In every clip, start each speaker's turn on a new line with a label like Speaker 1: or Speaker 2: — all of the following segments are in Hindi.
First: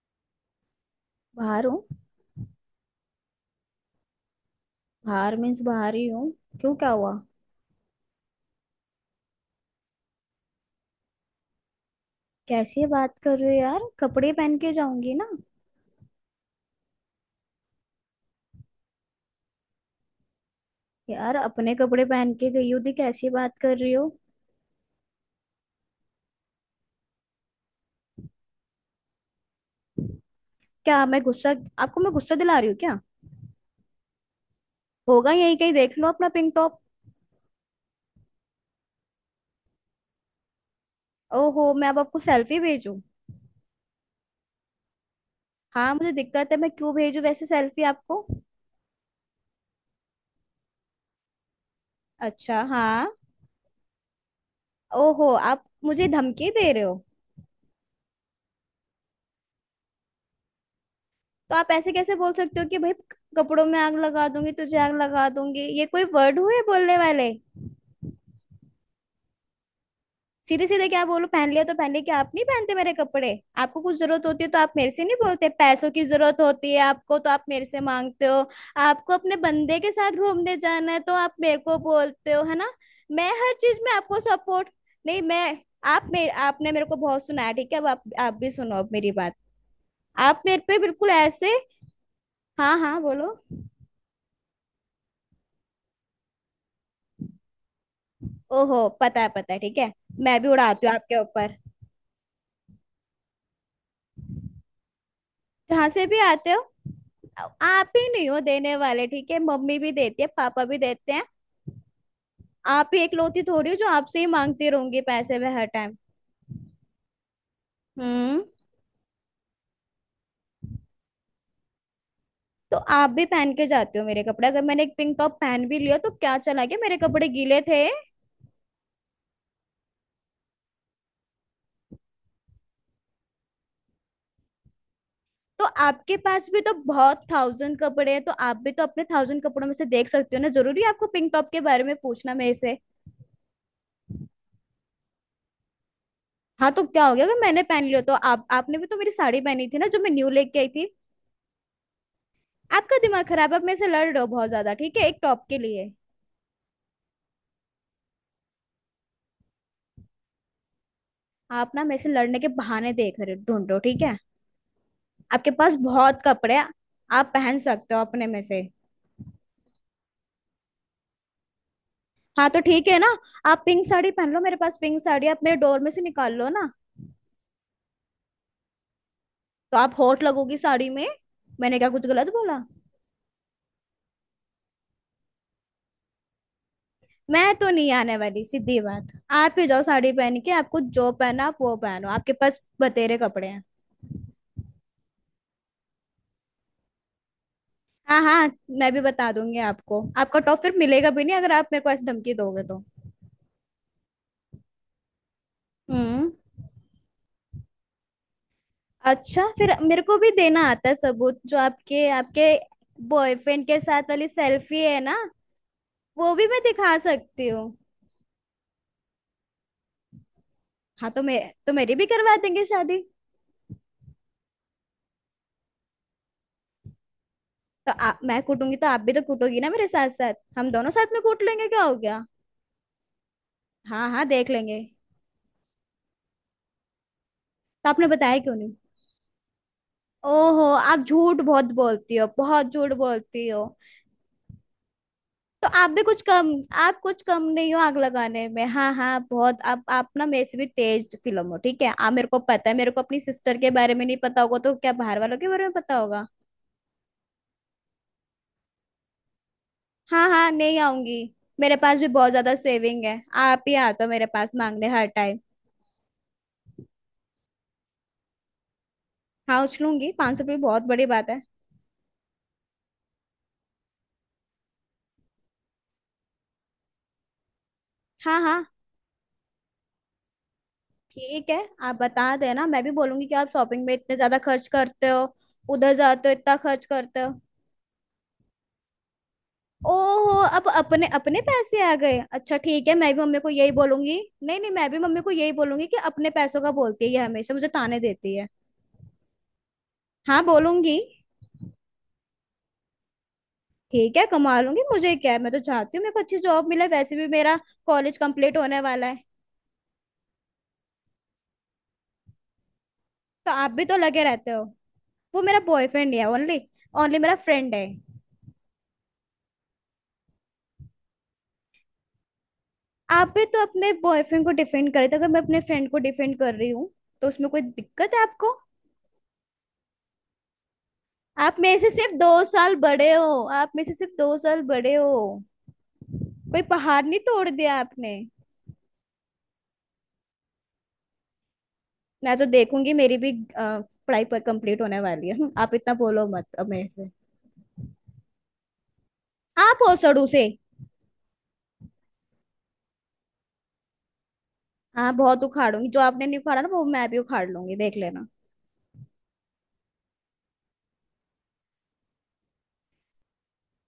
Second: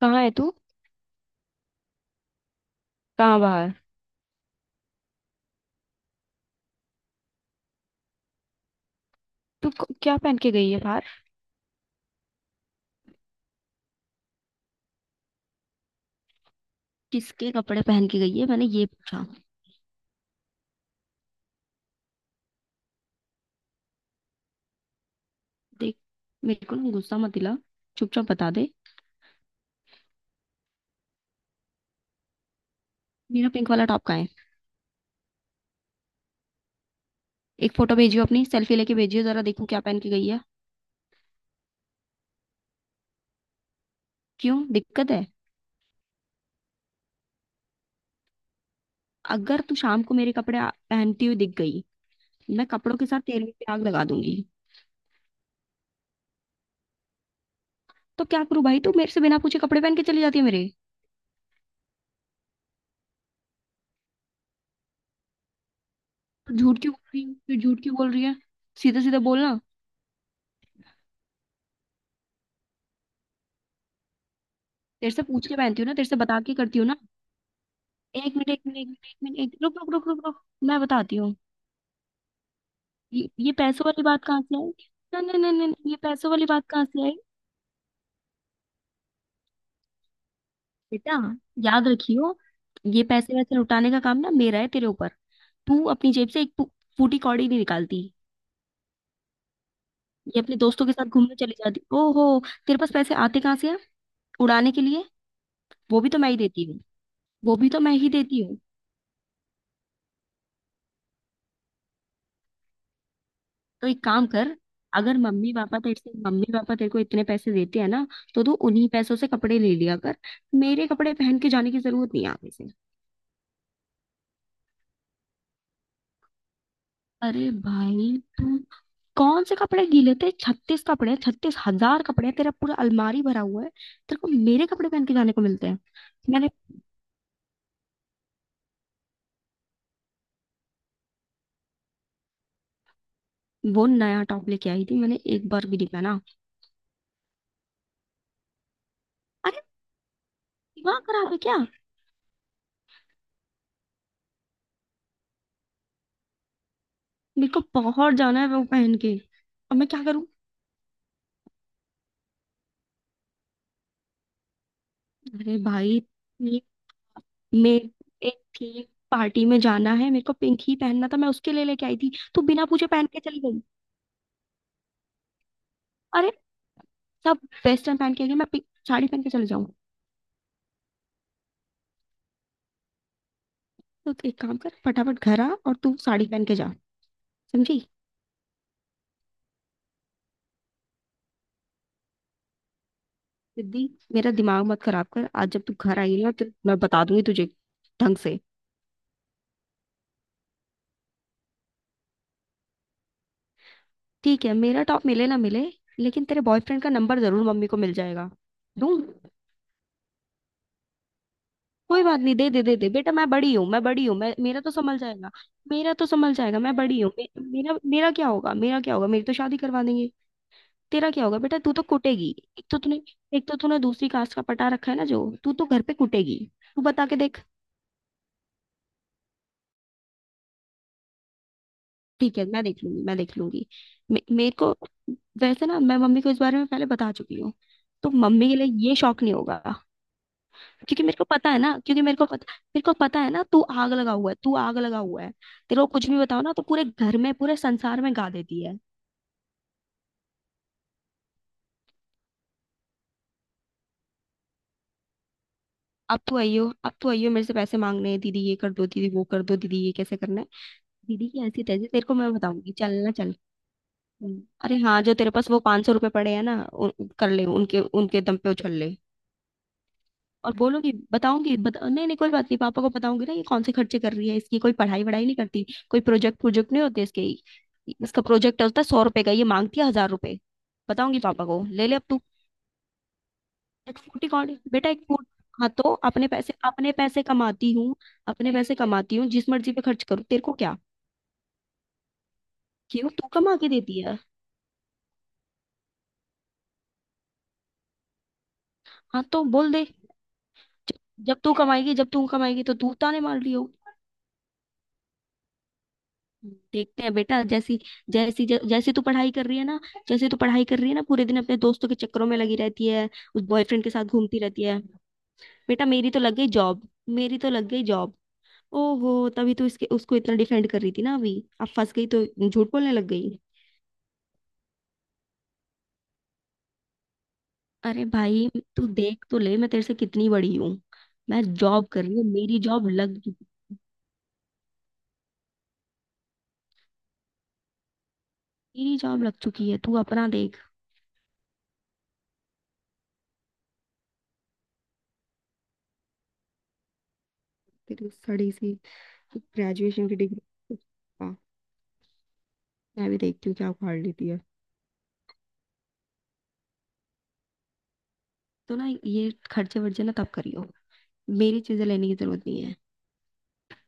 Speaker 1: कहाँ है तू।
Speaker 2: बाहर हूँ।
Speaker 1: कहाँ बाहर।
Speaker 2: बाहर मीन्स बाहर ही हूँ। क्यों, क्या हुआ?
Speaker 1: तू क्या पहन के गई है बाहर।
Speaker 2: कैसी बात कर रही हो यार, कपड़े पहन के जाऊंगी ना।
Speaker 1: किसके कपड़े पहन के गई है, मैंने ये पूछा।
Speaker 2: यार अपने कपड़े पहन के गई हो थी, कैसी बात कर रही हो।
Speaker 1: देख। मेरे को ना गुस्सा मत दिला। चुपचाप बता दे।
Speaker 2: क्या मैं गुस्सा? आपको मैं गुस्सा दिला रही हूँ क्या?
Speaker 1: मेरा पिंक वाला टॉप कहाँ है।
Speaker 2: होगा यही कहीं, देख लो अपना पिंक टॉप।
Speaker 1: एक फोटो भेजियो, अपनी सेल्फी लेके भेजियो, जरा देखूं क्या पहन के गई है।
Speaker 2: ओहो, मैं अब आपको सेल्फी भेजूं?
Speaker 1: क्यों, दिक्कत है?
Speaker 2: हाँ मुझे दिक्कत है, मैं क्यों भेजूं वैसे सेल्फी आपको।
Speaker 1: अगर तू शाम को मेरे कपड़े पहनती हुई दिख गई।
Speaker 2: अच्छा,
Speaker 1: मैं कपड़ों
Speaker 2: हाँ।
Speaker 1: के साथ तेल में भी आग लगा दूंगी।
Speaker 2: ओहो, आप मुझे धमकी दे रहे हो?
Speaker 1: तो क्या करूं भाई, तू मेरे से बिना पूछे कपड़े पहन के चली जाती है मेरे।
Speaker 2: तो आप ऐसे कैसे बोल सकते हो कि भाई, कपड़ों में आग लगा दूंगी, तुझे आग लगा दूंगी, ये कोई वर्ड
Speaker 1: तो
Speaker 2: हुए
Speaker 1: झूठ क्यों
Speaker 2: बोलने
Speaker 1: बोल रही
Speaker 2: वाले?
Speaker 1: है, फिर झूठ क्यों बोल रही है। सीधे सीधे बोलना।
Speaker 2: सीधे सीधे क्या बोलो, पहन लिया तो पहन लिया, क्या आप नहीं पहनते मेरे कपड़े? आपको कुछ जरूरत होती है तो आप मेरे से
Speaker 1: तेरे
Speaker 2: नहीं
Speaker 1: से पूछ
Speaker 2: बोलते?
Speaker 1: के पहनती हूँ
Speaker 2: पैसों
Speaker 1: ना,
Speaker 2: की
Speaker 1: तेरे से
Speaker 2: जरूरत
Speaker 1: बता के
Speaker 2: होती
Speaker 1: करती
Speaker 2: है
Speaker 1: हूँ ना।
Speaker 2: आपको तो आप मेरे से मांगते
Speaker 1: एक
Speaker 2: हो।
Speaker 1: मिनट, एक मिनट, एक मिनट,
Speaker 2: आपको
Speaker 1: एक
Speaker 2: अपने
Speaker 1: मिनट, एक रुक
Speaker 2: बंदे के
Speaker 1: रुक रुक
Speaker 2: साथ
Speaker 1: रुक रुक।
Speaker 2: घूमने
Speaker 1: मैं
Speaker 2: जाना है तो
Speaker 1: बताती हूँ।
Speaker 2: आप मेरे को बोलते हो, है ना?
Speaker 1: ये,
Speaker 2: मैं
Speaker 1: ये
Speaker 2: हर चीज
Speaker 1: पैसों
Speaker 2: में
Speaker 1: वाली
Speaker 2: आपको
Speaker 1: बात कहाँ से
Speaker 2: सपोर्ट।
Speaker 1: आई? ना
Speaker 2: नहीं
Speaker 1: ना ना
Speaker 2: मैं।
Speaker 1: ना ना, ये
Speaker 2: आप मेरे
Speaker 1: पैसों वाली बात
Speaker 2: आपने
Speaker 1: कहाँ
Speaker 2: मेरे को
Speaker 1: से आई?
Speaker 2: बहुत सुना है, ठीक है, अब आप भी सुनो अब मेरी बात। आप मेरे पे बिल्कुल
Speaker 1: बेटा,
Speaker 2: ऐसे।
Speaker 1: याद रखियो।
Speaker 2: हाँ हाँ
Speaker 1: ये
Speaker 2: बोलो।
Speaker 1: पैसे वैसे लुटाने का काम ना मेरा है तेरे ऊपर। तू अपनी जेब से एक फूटी कौड़ी नहीं निकालती।
Speaker 2: ओहो, पता है पता है, ठीक है। मैं
Speaker 1: ये
Speaker 2: भी
Speaker 1: अपने दोस्तों
Speaker 2: उड़ाती
Speaker 1: के
Speaker 2: हूँ
Speaker 1: साथ
Speaker 2: आपके
Speaker 1: घूमने चली
Speaker 2: ऊपर।
Speaker 1: जाती। ओहो। तेरे पास पैसे आते कहाँ से हैं उड़ाने के लिए?
Speaker 2: जहां
Speaker 1: वो
Speaker 2: से
Speaker 1: भी
Speaker 2: भी
Speaker 1: तो मैं ही
Speaker 2: आते हो।
Speaker 1: देती हूँ। वो भी तो मैं
Speaker 2: आप ही
Speaker 1: ही
Speaker 2: नहीं हो
Speaker 1: देती।
Speaker 2: देने वाले, ठीक है, मम्मी भी देती है पापा भी देते हैं। आप ही इकलौती थोड़ी हो जो
Speaker 1: तो एक
Speaker 2: आपसे ही
Speaker 1: काम कर,
Speaker 2: मांगती रहूंगी
Speaker 1: अगर
Speaker 2: पैसे
Speaker 1: मम्मी
Speaker 2: मैं हर
Speaker 1: पापा
Speaker 2: टाइम।
Speaker 1: तेरे को इतने पैसे देते हैं ना, तो
Speaker 2: हम्म।
Speaker 1: तू उन्हीं पैसों से कपड़े ले लिया कर। मेरे कपड़े पहन के जाने की जरूरत नहीं है आगे से।
Speaker 2: तो आप भी पहन के जाते हो मेरे कपड़े, अगर मैंने एक पिंक टॉप पहन भी लिया तो क्या चला गया, मेरे कपड़े
Speaker 1: अरे
Speaker 2: गीले थे।
Speaker 1: भाई तू। कौन से कपड़े गीले थे? 36 कपड़े हैं, 36,000 कपड़े हैं, तेरा पूरा अलमारी भरा हुआ है। तेरे को मेरे कपड़े पहन के जाने को
Speaker 2: तो
Speaker 1: मिलते हैं।
Speaker 2: आपके पास
Speaker 1: मैंने
Speaker 2: भी तो बहुत थाउजेंड कपड़े हैं, तो आप भी तो अपने थाउजेंड कपड़ों में से देख सकते हो ना, जरूरी है आपको पिंक टॉप के बारे में पूछना मेरे से?
Speaker 1: वो नया टॉप लेके आई थी, मैंने एक बार भी नहीं पहना।
Speaker 2: हाँ तो क्या हो गया अगर मैंने पहन लिया तो, आप आपने भी तो मेरी साड़ी
Speaker 1: अरे,
Speaker 2: पहनी थी ना जो मैं न्यू लेके आई थी।
Speaker 1: दिमाग खराब है क्या?
Speaker 2: आपका दिमाग खराब है, आप मेरे से लड़ रहे हो बहुत ज्यादा, ठीक है, एक टॉप के लिए।
Speaker 1: मेरे को बहुत जाना है वो पहन के। अब मैं क्या करूं?
Speaker 2: आप ना मेरे से लड़ने के बहाने देख रहे ढूंढो, ठीक है। आपके
Speaker 1: अरे
Speaker 2: पास
Speaker 1: भाई
Speaker 2: बहुत कपड़े हैं। आप पहन
Speaker 1: मेरे।
Speaker 2: सकते हो अपने
Speaker 1: एक
Speaker 2: में से।
Speaker 1: थी पार्टी में जाना, है मेरे को पिंक ही पहनना था, मैं उसके लिए लेके आई थी, तू
Speaker 2: हाँ तो
Speaker 1: बिना पूछे
Speaker 2: ठीक है ना।
Speaker 1: पहन के चली गई।
Speaker 2: आप पिंक साड़ी पहन लो, मेरे पास पिंक साड़ी है, आप मेरे डोर में से
Speaker 1: अरे,
Speaker 2: निकाल लो ना।
Speaker 1: सब वेस्टर्न पहन के गए, मैं पिंक साड़ी पहन के चले जाऊं?
Speaker 2: तो आप होट लगोगी साड़ी में। मैंने क्या कुछ गलत बोला?
Speaker 1: तो तू एक काम कर, फटाफट घर आ और तू साड़ी पहन के जा।
Speaker 2: मैं तो
Speaker 1: समझी
Speaker 2: नहीं आने वाली, सीधी बात। आप ही जाओ साड़ी पहन के, आपको जो पहना आप वो पहनो, आपके पास बतेरे कपड़े हैं।
Speaker 1: सिद्धि? मेरा दिमाग मत खराब कर, आज जब तू घर आई ना तो मैं बता दूंगी तुझे ढंग
Speaker 2: हाँ
Speaker 1: से।
Speaker 2: हाँ। मैं भी बता दूंगी आपको, आपका टॉप फिर मिलेगा भी नहीं अगर आप मेरे को ऐसी धमकी दोगे तो।
Speaker 1: ठीक है, मेरा टॉप मिले ना मिले, लेकिन
Speaker 2: हम्म।
Speaker 1: तेरे बॉयफ्रेंड का नंबर जरूर मम्मी को मिल जाएगा। दूं?
Speaker 2: अच्छा फिर मेरे को भी देना आता है सबूत, जो
Speaker 1: कोई
Speaker 2: आपके
Speaker 1: बात नहीं,
Speaker 2: आपके
Speaker 1: दे दे दे दे बेटा, मैं बड़ी हूँ,
Speaker 2: बॉयफ्रेंड के
Speaker 1: मैं
Speaker 2: साथ
Speaker 1: बड़ी हूँ,
Speaker 2: वाली
Speaker 1: मैं मेरा तो
Speaker 2: सेल्फी
Speaker 1: संभल
Speaker 2: है ना,
Speaker 1: जाएगा। मेरा तो संभल
Speaker 2: वो भी
Speaker 1: जाएगा,
Speaker 2: मैं
Speaker 1: मैं
Speaker 2: दिखा
Speaker 1: बड़ी हूँ, मे,
Speaker 2: सकती हूँ।
Speaker 1: मेरा मेरा क्या होगा, मेरा क्या होगा, मेरी तो शादी करवा देंगे।
Speaker 2: हाँ
Speaker 1: तेरा
Speaker 2: तो
Speaker 1: क्या होगा
Speaker 2: मैं।
Speaker 1: बेटा?
Speaker 2: तो
Speaker 1: तू तो
Speaker 2: मेरी भी
Speaker 1: कुटेगी।
Speaker 2: करवा देंगे
Speaker 1: एक तो
Speaker 2: शादी।
Speaker 1: तूने एक तो तूने दूसरी कास्ट का पटा रखा है ना, जो तू तो घर पे कुटेगी। तू बता के देख।
Speaker 2: तो मैं कूटूंगी तो आप भी तो कूटोगी ना मेरे साथ, साथ हम दोनों साथ में कूट लेंगे, क्या हो गया?
Speaker 1: ठीक है, मैं देख लूंगी, मैं देख लूंगी।
Speaker 2: हाँ हाँ देख
Speaker 1: मेरे को
Speaker 2: लेंगे।
Speaker 1: वैसे ना मैं मम्मी को इस बारे में पहले बता चुकी हूँ,
Speaker 2: तो आपने
Speaker 1: तो
Speaker 2: बताया
Speaker 1: मम्मी
Speaker 2: क्यों
Speaker 1: के
Speaker 2: नहीं?
Speaker 1: लिए ये शौक नहीं होगा।
Speaker 2: ओहो,
Speaker 1: क्योंकि
Speaker 2: आप
Speaker 1: मेरे को
Speaker 2: झूठ
Speaker 1: पता है
Speaker 2: बहुत
Speaker 1: ना, क्योंकि
Speaker 2: बोलती हो, बहुत
Speaker 1: मेरे
Speaker 2: झूठ
Speaker 1: को पता है ना,
Speaker 2: बोलती
Speaker 1: तू
Speaker 2: हो।
Speaker 1: आग लगा हुआ है, तू आग लगा हुआ है।
Speaker 2: तो
Speaker 1: तेरे को
Speaker 2: आप भी
Speaker 1: कुछ भी
Speaker 2: कुछ
Speaker 1: बताओ
Speaker 2: कम।
Speaker 1: ना तो पूरे
Speaker 2: आप
Speaker 1: घर
Speaker 2: कुछ
Speaker 1: में
Speaker 2: कम
Speaker 1: पूरे
Speaker 2: नहीं हो आग
Speaker 1: संसार में गा
Speaker 2: लगाने में,
Speaker 1: देती है।
Speaker 2: हाँ हाँ बहुत, आप ना मेरे से भी तेज फिल्म हो, ठीक है। आ मेरे को पता है, मेरे को अपनी सिस्टर के बारे में नहीं पता होगा तो क्या बाहर वालों के बारे में पता
Speaker 1: अब
Speaker 2: होगा?
Speaker 1: तो आइयो, अब तो आइयो, मेरे से पैसे मांगने हैं, दीदी ये कर दो, दीदी वो कर दो, दीदी ये कैसे
Speaker 2: हाँ
Speaker 1: करना है।
Speaker 2: हाँ नहीं आऊंगी।
Speaker 1: दीदी की ऐसी
Speaker 2: मेरे
Speaker 1: तैसी,
Speaker 2: पास
Speaker 1: तेरे
Speaker 2: भी
Speaker 1: को
Speaker 2: बहुत
Speaker 1: मैं
Speaker 2: ज्यादा
Speaker 1: बताऊंगी, चल
Speaker 2: सेविंग
Speaker 1: ना
Speaker 2: है,
Speaker 1: चल।
Speaker 2: आप ही आते हो मेरे
Speaker 1: हम्म।
Speaker 2: पास
Speaker 1: अरे
Speaker 2: मांगने
Speaker 1: हाँ,
Speaker 2: हर
Speaker 1: जो तेरे
Speaker 2: टाइम।
Speaker 1: पास वो 500 रुपए पड़े हैं ना कर ले, उनके उनके दम पे उछल ले।
Speaker 2: हाँ उछलूंगी, पाँच सौ
Speaker 1: और
Speaker 2: रुपये बहुत
Speaker 1: बोलूंगी,
Speaker 2: बड़ी बात है।
Speaker 1: बताऊंगी, नहीं नहीं, कोई बात नहीं, पापा को बताऊंगी ना, ये कौन से खर्चे कर रही है, इसकी कोई पढ़ाई वढ़ाई नहीं करती, कोई प्रोजेक्ट प्रोजेक्ट नहीं होते इसके। इसका
Speaker 2: हाँ
Speaker 1: प्रोजेक्ट
Speaker 2: हाँ
Speaker 1: होता है 100 रुपए का, ये मांगती है 1000 रुपए। बताऊंगी पापा
Speaker 2: ठीक है।
Speaker 1: को, ले
Speaker 2: आप
Speaker 1: ले अब तू।
Speaker 2: बता देना, मैं भी बोलूंगी कि आप शॉपिंग में
Speaker 1: एक
Speaker 2: इतने
Speaker 1: फूटी
Speaker 2: ज्यादा
Speaker 1: कौन है?
Speaker 2: खर्च
Speaker 1: बेटा एक
Speaker 2: करते हो,
Speaker 1: फूट। हाँ
Speaker 2: उधर
Speaker 1: तो
Speaker 2: जाते
Speaker 1: अपने
Speaker 2: हो
Speaker 1: पैसे
Speaker 2: इतना खर्च
Speaker 1: अपने
Speaker 2: करते
Speaker 1: पैसे
Speaker 2: हो।
Speaker 1: कमाती हूँ। अपने पैसे कमाती हूँ, जिस मर्जी पे खर्च करूँ,
Speaker 2: ओहो,
Speaker 1: तेरे को
Speaker 2: अब
Speaker 1: क्या?
Speaker 2: अपने अपने पैसे आ गए, अच्छा ठीक है,
Speaker 1: क्यों,
Speaker 2: मैं भी
Speaker 1: तू
Speaker 2: मम्मी को
Speaker 1: कमा के
Speaker 2: यही
Speaker 1: देती
Speaker 2: बोलूंगी।
Speaker 1: है?
Speaker 2: नहीं नहीं, मैं भी मम्मी को यही बोलूंगी कि अपने पैसों का बोलती है, ये हमेशा मुझे ताने देती है।
Speaker 1: हाँ तो बोल दे।
Speaker 2: हाँ बोलूंगी।
Speaker 1: जब जब तू कमाएगी तो तू ताने मार रही हो।
Speaker 2: ठीक है कमा लूंगी, मुझे क्या है, मैं तो चाहती हूँ मेरे को अच्छी जॉब मिले,
Speaker 1: देखते हैं
Speaker 2: वैसे भी
Speaker 1: बेटा,
Speaker 2: मेरा
Speaker 1: जैसी,
Speaker 2: कॉलेज
Speaker 1: जैसी
Speaker 2: कंप्लीट होने
Speaker 1: जैसी तू
Speaker 2: वाला है।
Speaker 1: पढ़ाई कर रही है ना। जैसे तू पढ़ाई कर रही है ना, पूरे दिन अपने दोस्तों के चक्करों में लगी रहती है, उस
Speaker 2: तो आप भी
Speaker 1: बॉयफ्रेंड के
Speaker 2: तो
Speaker 1: साथ
Speaker 2: लगे
Speaker 1: घूमती
Speaker 2: रहते
Speaker 1: रहती
Speaker 2: हो,
Speaker 1: है।
Speaker 2: वो मेरा
Speaker 1: बेटा, मेरी
Speaker 2: बॉयफ्रेंड
Speaker 1: तो
Speaker 2: है
Speaker 1: लग गई
Speaker 2: ओनली,
Speaker 1: जॉब।
Speaker 2: ओनली मेरा
Speaker 1: मेरी तो लग
Speaker 2: फ्रेंड
Speaker 1: गई
Speaker 2: है।
Speaker 1: जॉब। ओहो, तभी तो इसके उसको इतना डिफेंड कर रही थी ना अभी। अब फंस गई तो झूठ बोलने लग
Speaker 2: आप
Speaker 1: गई।
Speaker 2: भी तो अपने बॉयफ्रेंड को डिफेंड करते हो, अगर मैं अपने फ्रेंड को डिफेंड कर रही हूँ तो उसमें कोई
Speaker 1: अरे
Speaker 2: दिक्कत है
Speaker 1: भाई,
Speaker 2: आपको?
Speaker 1: तू देख तो ले मैं तेरे से कितनी बड़ी हूँ। मैं
Speaker 2: आप मेरे
Speaker 1: जॉब
Speaker 2: से
Speaker 1: कर
Speaker 2: सिर्फ
Speaker 1: रही हूँ,
Speaker 2: दो
Speaker 1: मेरी
Speaker 2: साल
Speaker 1: जॉब
Speaker 2: बड़े
Speaker 1: लग
Speaker 2: हो।
Speaker 1: चुकी।
Speaker 2: आप मेरे से सिर्फ दो साल बड़े हो। कोई पहाड़ नहीं तोड़ दिया आपने।
Speaker 1: मेरी जॉब लग चुकी है, तू अपना देख।
Speaker 2: मैं तो देखूंगी मेरी भी अ, पढ़ाई पर कंप्लीट होने वाली है। आप इतना बोलो मत अब मेरे से।
Speaker 1: तेरी सड़ी सी
Speaker 2: आप
Speaker 1: ग्रेजुएशन की
Speaker 2: ओसड़ू
Speaker 1: डिग्री,
Speaker 2: से।
Speaker 1: मैं भी देखती हूँ क्या उखाड़ लेती है।
Speaker 2: हाँ बहुत उखाड़ूंगी, जो आपने नहीं उखाड़ा ना वो मैं भी उखाड़ लूंगी, देख लेना।
Speaker 1: तो ना ये खर्चे वर्चे ना तब करियो, मेरी चीजें लेने की जरूरत नहीं है।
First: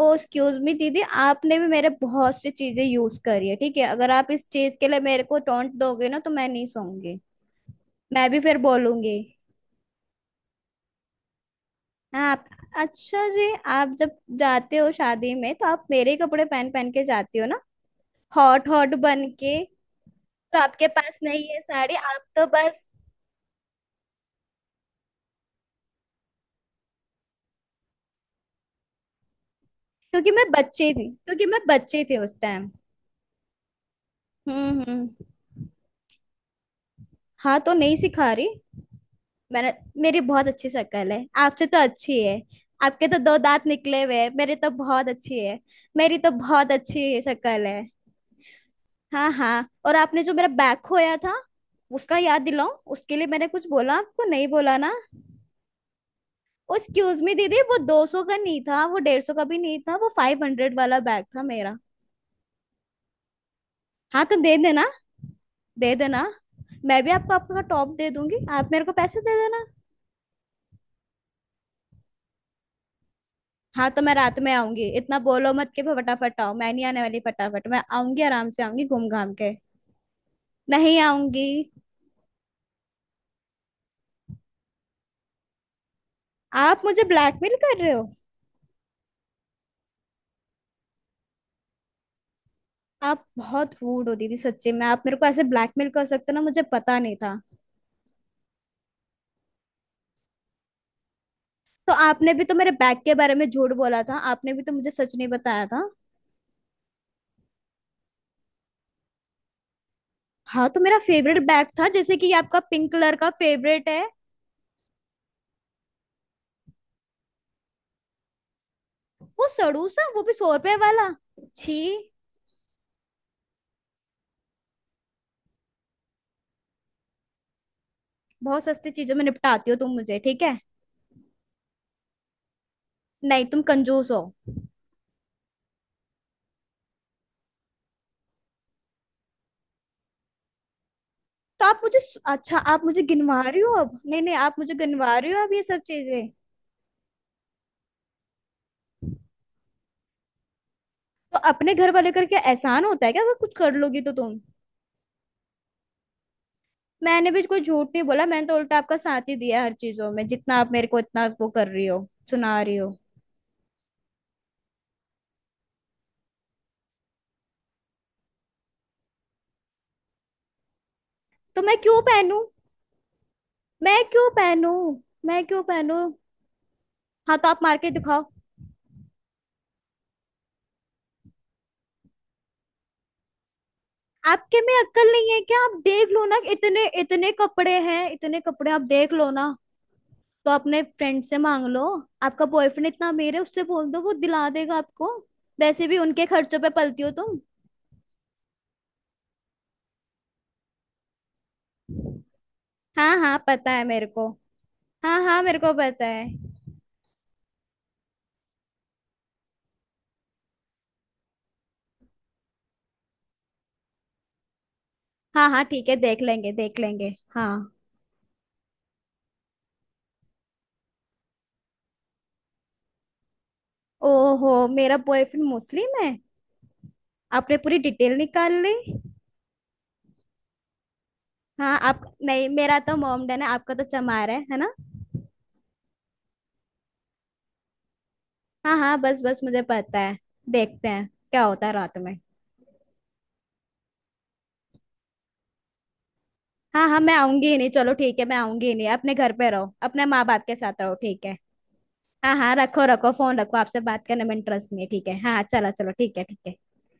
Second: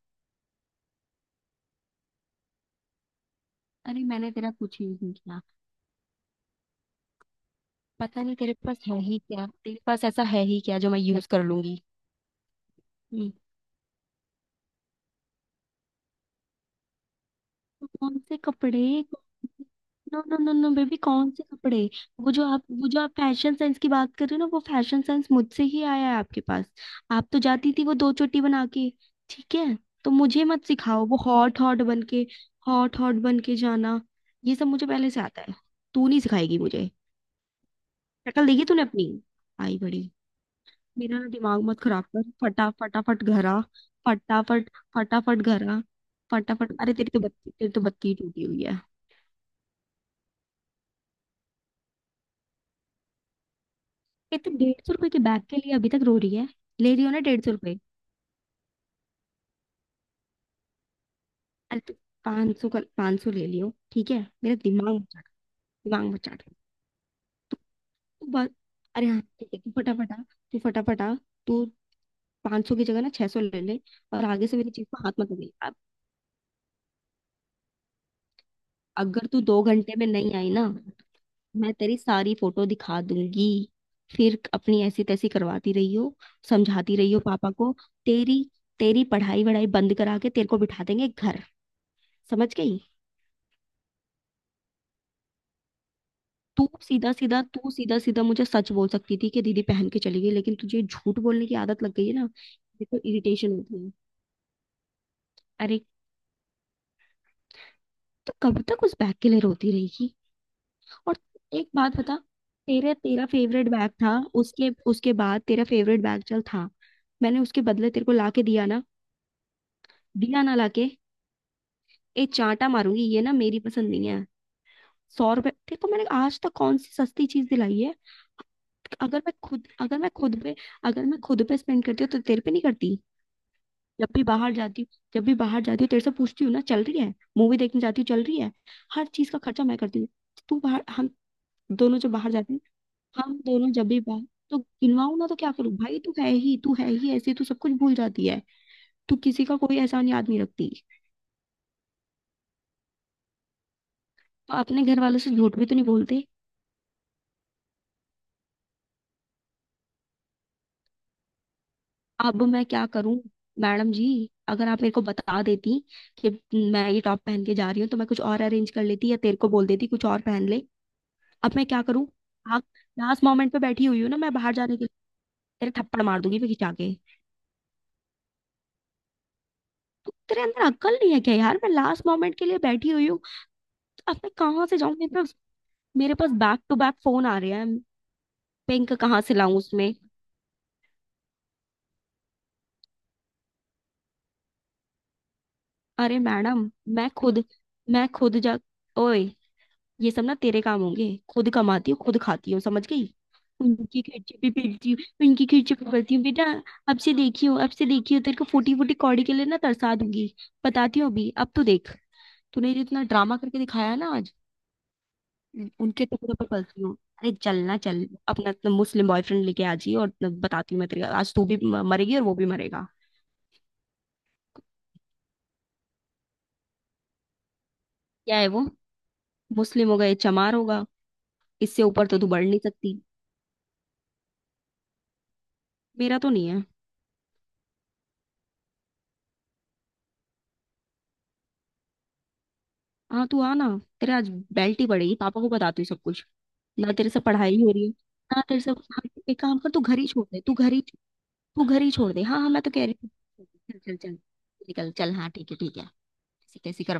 Speaker 2: ओ एक्सक्यूज मी दीदी, आपने भी मेरे बहुत सी चीजें यूज करी है, ठीक है,
Speaker 1: अरे,
Speaker 2: अगर आप
Speaker 1: मैंने
Speaker 2: इस
Speaker 1: तेरा
Speaker 2: चीज
Speaker 1: कुछ
Speaker 2: के
Speaker 1: यूज
Speaker 2: लिए
Speaker 1: नहीं
Speaker 2: मेरे को
Speaker 1: किया।
Speaker 2: टोंट दोगे ना तो मैं नहीं सोऊंगी।
Speaker 1: पता
Speaker 2: मैं
Speaker 1: नहीं
Speaker 2: भी
Speaker 1: तेरे
Speaker 2: फिर
Speaker 1: पास है
Speaker 2: बोलूंगी।
Speaker 1: ही क्या, तेरे पास ऐसा है ही क्या जो मैं यूज कर लूंगी।
Speaker 2: आप। अच्छा
Speaker 1: हम्म।
Speaker 2: जी। आप जब जाते हो शादी में तो आप मेरे ही कपड़े पहन पहन के जाती हो ना,
Speaker 1: तो कौन से
Speaker 2: हॉट
Speaker 1: कपड़े?
Speaker 2: हॉट बन के। तो
Speaker 1: नो नो नो नो
Speaker 2: आपके
Speaker 1: बेबी,
Speaker 2: पास
Speaker 1: कौन से
Speaker 2: नहीं है
Speaker 1: कपड़े?
Speaker 2: साड़ी, आप
Speaker 1: वो
Speaker 2: तो
Speaker 1: जो आप
Speaker 2: बस।
Speaker 1: वो जो आप फैशन सेंस की बात कर रहे हो ना, वो फैशन सेंस मुझसे ही आया है आपके पास। आप तो जाती थी वो दो चोटी बना के। ठीक है, तो
Speaker 2: क्योंकि मैं
Speaker 1: मुझे मत
Speaker 2: बच्चे थी,
Speaker 1: सिखाओ वो
Speaker 2: क्योंकि मैं
Speaker 1: हॉट हॉट बन
Speaker 2: बच्चे थे
Speaker 1: के।
Speaker 2: उस टाइम।
Speaker 1: हॉट हॉट बन के जाना, ये सब मुझे पहले से
Speaker 2: हम्म।
Speaker 1: आता है। तू नहीं सिखाएगी मुझे।
Speaker 2: हाँ तो नहीं सिखा
Speaker 1: शक्ल
Speaker 2: रही।
Speaker 1: देखी तूने अपनी?
Speaker 2: मैंने।
Speaker 1: आई बड़ी।
Speaker 2: मेरी बहुत अच्छी शक्ल
Speaker 1: मेरा
Speaker 2: है,
Speaker 1: ना दिमाग
Speaker 2: आपसे तो
Speaker 1: मत खराब
Speaker 2: अच्छी
Speaker 1: कर,
Speaker 2: है। आपके तो
Speaker 1: फटाफट
Speaker 2: दो
Speaker 1: घर आ।
Speaker 2: दांत निकले हुए हैं, मेरे
Speaker 1: फटाफट,
Speaker 2: तो बहुत अच्छी
Speaker 1: फटाफट
Speaker 2: है।
Speaker 1: घर आ,
Speaker 2: मेरी तो बहुत
Speaker 1: फटाफट। अरे
Speaker 2: अच्छी शक्ल
Speaker 1: तेरी तो
Speaker 2: है।
Speaker 1: बत्ती ही टूटी हुई है।
Speaker 2: हाँ हाँ, और आपने जो मेरा बैग खोया था उसका याद दिलाओ, उसके लिए मैंने कुछ बोला आपको,
Speaker 1: ये
Speaker 2: नहीं
Speaker 1: तो
Speaker 2: बोला
Speaker 1: डेढ़
Speaker 2: ना।
Speaker 1: सौ रुपए के बैग के लिए अभी तक रो रही है। ले रही हो ना
Speaker 2: एक्सक्यूज मी
Speaker 1: डेढ़ सौ
Speaker 2: दीदी, वो
Speaker 1: रुपए
Speaker 2: 200 का नहीं था, वो 150 का भी नहीं था, वो 500 वाला बैग था मेरा।
Speaker 1: अरे तो 500 का 500 ले लियो, ठीक है,
Speaker 2: हाँ तो
Speaker 1: मेरा
Speaker 2: दे देना,
Speaker 1: दिमाग मत चाट,
Speaker 2: दे
Speaker 1: दिमाग मत
Speaker 2: देना,
Speaker 1: चाट।
Speaker 2: मैं भी आपको आपका टॉप दे
Speaker 1: तू
Speaker 2: दूंगी,
Speaker 1: बस,
Speaker 2: आप मेरे को
Speaker 1: अरे हाँ
Speaker 2: पैसे दे
Speaker 1: ठीक है,
Speaker 2: देना।
Speaker 1: तू फटाफट आ, तू फटाफट आ। तू 500 की जगह ना 600 ले ले।
Speaker 2: हाँ तो मैं
Speaker 1: और
Speaker 2: रात
Speaker 1: आगे
Speaker 2: में
Speaker 1: से मेरी चीज
Speaker 2: आऊंगी,
Speaker 1: को
Speaker 2: इतना
Speaker 1: हाथ मत लगे
Speaker 2: बोलो मत
Speaker 1: अब।
Speaker 2: कि फटाफट आओ, मैं नहीं आने वाली फटाफट, मैं आऊंगी आराम से आऊंगी घूम
Speaker 1: अगर
Speaker 2: घाम
Speaker 1: तू
Speaker 2: के।
Speaker 1: 2 घंटे में नहीं आई ना,
Speaker 2: नहीं आऊंगी।
Speaker 1: मैं तेरी सारी फोटो दिखा दूंगी, फिर अपनी ऐसी तैसी करवाती रही हो,
Speaker 2: आप
Speaker 1: समझाती
Speaker 2: मुझे
Speaker 1: रही हो पापा
Speaker 2: ब्लैकमेल
Speaker 1: को।
Speaker 2: कर रहे हो?
Speaker 1: तेरी तेरी पढ़ाई वढ़ाई बंद करा के तेरे को बिठा देंगे घर, समझ गई?
Speaker 2: आप बहुत रूड हो दीदी, सच्ची में आप मेरे को ऐसे ब्लैकमेल कर सकते हो ना, मुझे
Speaker 1: तू
Speaker 2: पता
Speaker 1: सीधा
Speaker 2: नहीं था।
Speaker 1: सीधा तू सीधा सीधा मुझे सच बोल सकती थी कि दीदी पहन के चली गई, लेकिन तुझे झूठ बोलने की आदत
Speaker 2: तो
Speaker 1: लग गई है ना,
Speaker 2: आपने भी तो मेरे
Speaker 1: मेरे
Speaker 2: बैग
Speaker 1: को
Speaker 2: के बारे में
Speaker 1: इरिटेशन
Speaker 2: झूठ
Speaker 1: होती है।
Speaker 2: बोला था, आपने भी तो मुझे सच नहीं बताया
Speaker 1: अरे
Speaker 2: था।
Speaker 1: तो कब तक उस बैग के लिए रोती रहेगी?
Speaker 2: हाँ तो मेरा
Speaker 1: और
Speaker 2: फेवरेट बैग
Speaker 1: एक
Speaker 2: था,
Speaker 1: बात बता,
Speaker 2: जैसे कि ये आपका पिंक
Speaker 1: तेरे
Speaker 2: कलर
Speaker 1: तेरा
Speaker 2: का
Speaker 1: फेवरेट
Speaker 2: फेवरेट
Speaker 1: बैग
Speaker 2: है।
Speaker 1: था, उसके उसके बाद तेरा फेवरेट बैग चल था, मैंने उसके बदले तेरे को ला के दिया ना,
Speaker 2: वो सड़ू सा, वो भी
Speaker 1: दिया
Speaker 2: सौ
Speaker 1: ना
Speaker 2: रुपए
Speaker 1: लाके।
Speaker 2: वाला। छी।
Speaker 1: एक चांटा मारूंगी, ये ना मेरी पसंद नहीं है। 100 रुपए, देखो मैंने आज तक कौन सी सस्ती चीज दिलाई है।
Speaker 2: बहुत सस्ती चीजों
Speaker 1: अगर
Speaker 2: में
Speaker 1: मैं खुद
Speaker 2: निपटाती हो तुम
Speaker 1: अगर मैं
Speaker 2: मुझे,
Speaker 1: खुद
Speaker 2: ठीक
Speaker 1: पे
Speaker 2: है।
Speaker 1: अगर मैं खुद पे स्पेंड करती हूँ तो तेरे पे नहीं करती।
Speaker 2: नहीं तुम
Speaker 1: जब
Speaker 2: कंजूस हो।
Speaker 1: भी बाहर जाती हूँ जब भी बाहर जाती हूँ तेरे से पूछती हूँ ना, चल रही है? मूवी देखने जाती हूँ, चल रही है? हर चीज का खर्चा मैं करती हूँ। तू बाहर हम
Speaker 2: तो आप
Speaker 1: दोनों
Speaker 2: मुझे।
Speaker 1: जब बाहर जाते
Speaker 2: अच्छा
Speaker 1: हैं,
Speaker 2: आप मुझे
Speaker 1: हम
Speaker 2: गिनवा रही
Speaker 1: दोनों
Speaker 2: हो
Speaker 1: जब
Speaker 2: अब,
Speaker 1: भी
Speaker 2: नहीं
Speaker 1: बाहर
Speaker 2: नहीं, आप
Speaker 1: तो
Speaker 2: मुझे
Speaker 1: गिनवाऊं
Speaker 2: गिनवा
Speaker 1: ना?
Speaker 2: रही
Speaker 1: तो
Speaker 2: हो
Speaker 1: क्या
Speaker 2: अब ये
Speaker 1: करूं
Speaker 2: सब
Speaker 1: भाई, तू
Speaker 2: चीजें।
Speaker 1: है ही तू है ही ऐसी, तू सब कुछ भूल जाती है, तू किसी का कोई एहसान याद नहीं रखती।
Speaker 2: तो अपने घर वाले करके एहसान होता है क्या, अगर कुछ कर लोगी तो तुम?
Speaker 1: तो अपने घर वालों से झूठ भी तो नहीं बोलते।
Speaker 2: मैंने भी कोई झूठ नहीं बोला, मैंने तो उल्टा आपका साथ ही दिया हर चीजों में, जितना आप मेरे को इतना वो कर रही हो,
Speaker 1: अब
Speaker 2: सुना
Speaker 1: मैं
Speaker 2: रही
Speaker 1: क्या
Speaker 2: हो।
Speaker 1: करूं मैडम जी? अगर आप मेरे को बता देती कि मैं ये टॉप पहन के जा रही हूँ, तो मैं कुछ और अरेंज कर लेती या तेरे को बोल देती कुछ और पहन ले। अब
Speaker 2: तो
Speaker 1: मैं
Speaker 2: मैं
Speaker 1: क्या
Speaker 2: क्यों
Speaker 1: करूं?
Speaker 2: पहनूं?
Speaker 1: आप, लास्ट मोमेंट पे बैठी हुई
Speaker 2: मैं
Speaker 1: हूँ ना
Speaker 2: क्यों
Speaker 1: मैं बाहर
Speaker 2: पहनूं?
Speaker 1: जाने के लिए।
Speaker 2: मैं क्यों
Speaker 1: तेरे थप्पड़
Speaker 2: पहनूं?
Speaker 1: मार दूंगी मैं खिंचा के।
Speaker 2: हाँ तो आप मार के दिखाओ।
Speaker 1: तो तेरे अंदर अक्ल नहीं है क्या यार, मैं लास्ट मोमेंट के लिए बैठी हुई हूँ, तो अब मैं
Speaker 2: आपके
Speaker 1: कहाँ
Speaker 2: में
Speaker 1: से जाऊँ?
Speaker 2: अक्ल
Speaker 1: मेरे
Speaker 2: नहीं
Speaker 1: पास,
Speaker 2: है क्या? आप देख
Speaker 1: मेरे
Speaker 2: लो
Speaker 1: पास
Speaker 2: ना कि
Speaker 1: बैक टू
Speaker 2: इतने
Speaker 1: बैक फोन
Speaker 2: इतने
Speaker 1: आ रहे
Speaker 2: कपड़े
Speaker 1: हैं,
Speaker 2: हैं इतने कपड़े, आप
Speaker 1: पिंक
Speaker 2: देख
Speaker 1: कहाँ
Speaker 2: लो
Speaker 1: से
Speaker 2: ना।
Speaker 1: लाऊं उसमें?
Speaker 2: तो अपने फ्रेंड से मांग लो, आपका बॉयफ्रेंड इतना अमीर है, उससे बोल दो वो दिला देगा आपको। वैसे भी
Speaker 1: अरे
Speaker 2: उनके खर्चों पे
Speaker 1: मैडम,
Speaker 2: पलती
Speaker 1: मैं
Speaker 2: हो तुम।
Speaker 1: खुद, मैं खुद जा। ओए, ये सब ना तेरे काम होंगे, खुद कमाती हूँ खुद खाती हूँ, समझ गई?
Speaker 2: हाँ हाँ पता है
Speaker 1: उनकी
Speaker 2: मेरे को।
Speaker 1: खर्चे पे फिरती
Speaker 2: हाँ
Speaker 1: हूँ,
Speaker 2: हाँ
Speaker 1: उनकी
Speaker 2: मेरे को
Speaker 1: खर्चे पे
Speaker 2: पता
Speaker 1: करती हूँ
Speaker 2: है।
Speaker 1: बेटा। अब से देखियो, अब से देखियो, तेरे को फूटी फूटी कौड़ी के लिए ना तरसा दूंगी। बताती हूँ अभी, अब तो देख तूने जो इतना ड्रामा करके दिखाया ना आज।
Speaker 2: हाँ हाँ ठीक है,
Speaker 1: उनके
Speaker 2: देख
Speaker 1: टुकड़े पर
Speaker 2: लेंगे देख
Speaker 1: पलती हूँ।
Speaker 2: लेंगे।
Speaker 1: अरे
Speaker 2: हाँ।
Speaker 1: चलना चल, अपना अपना मुस्लिम बॉयफ्रेंड लेके आ जी, और बताती हूँ मैं तेरे को। आज तू भी मरेगी और वो भी मरेगा।
Speaker 2: ओहो, मेरा बॉयफ्रेंड मुस्लिम है, आपने पूरी डिटेल
Speaker 1: क्या है
Speaker 2: निकाल
Speaker 1: वो,
Speaker 2: ली?
Speaker 1: मुस्लिम होगा, ये चमार होगा,
Speaker 2: हाँ
Speaker 1: इससे
Speaker 2: आप
Speaker 1: ऊपर तो तू बढ़
Speaker 2: नहीं,
Speaker 1: नहीं
Speaker 2: मेरा तो
Speaker 1: सकती।
Speaker 2: मोमडन है, आपका तो चमार है ना?
Speaker 1: मेरा तो नहीं है।
Speaker 2: हाँ हाँ बस बस मुझे पता है। देखते हैं क्या होता है रात में।
Speaker 1: हाँ तू आ ना, तेरा आज बेल्ट ही पड़ेगी, पापा को बताती हूँ सब कुछ।
Speaker 2: हाँ
Speaker 1: ना
Speaker 2: हाँ
Speaker 1: तेरे
Speaker 2: मैं
Speaker 1: से
Speaker 2: आऊंगी ही
Speaker 1: पढ़ाई
Speaker 2: नहीं,
Speaker 1: हो रही है,
Speaker 2: चलो ठीक है, मैं
Speaker 1: ना तेरे
Speaker 2: आऊंगी
Speaker 1: से।
Speaker 2: ही नहीं,
Speaker 1: हाँ,
Speaker 2: अपने घर
Speaker 1: एक
Speaker 2: पे
Speaker 1: काम कर,
Speaker 2: रहो
Speaker 1: तू घर
Speaker 2: अपने
Speaker 1: ही
Speaker 2: माँ
Speaker 1: छोड़ दे,
Speaker 2: बाप
Speaker 1: तू
Speaker 2: के
Speaker 1: घर
Speaker 2: साथ
Speaker 1: ही,
Speaker 2: रहो, ठीक है।
Speaker 1: तू घर ही छोड़ दे।
Speaker 2: हाँ
Speaker 1: हाँ हाँ,
Speaker 2: हाँ
Speaker 1: मैं तो
Speaker 2: रखो
Speaker 1: कह रही थी।
Speaker 2: रखो फोन, रखो,
Speaker 1: चल
Speaker 2: आपसे
Speaker 1: चल
Speaker 2: बात
Speaker 1: चल,
Speaker 2: करने में इंटरेस्ट नहीं है,
Speaker 1: निकल
Speaker 2: ठीक
Speaker 1: चल,
Speaker 2: है,
Speaker 1: हाँ
Speaker 2: हाँ
Speaker 1: ठीक है
Speaker 2: चलो
Speaker 1: ठीक है।
Speaker 2: चलो ठीक है ठीक
Speaker 1: ऐसे
Speaker 2: है।
Speaker 1: कैसे कर।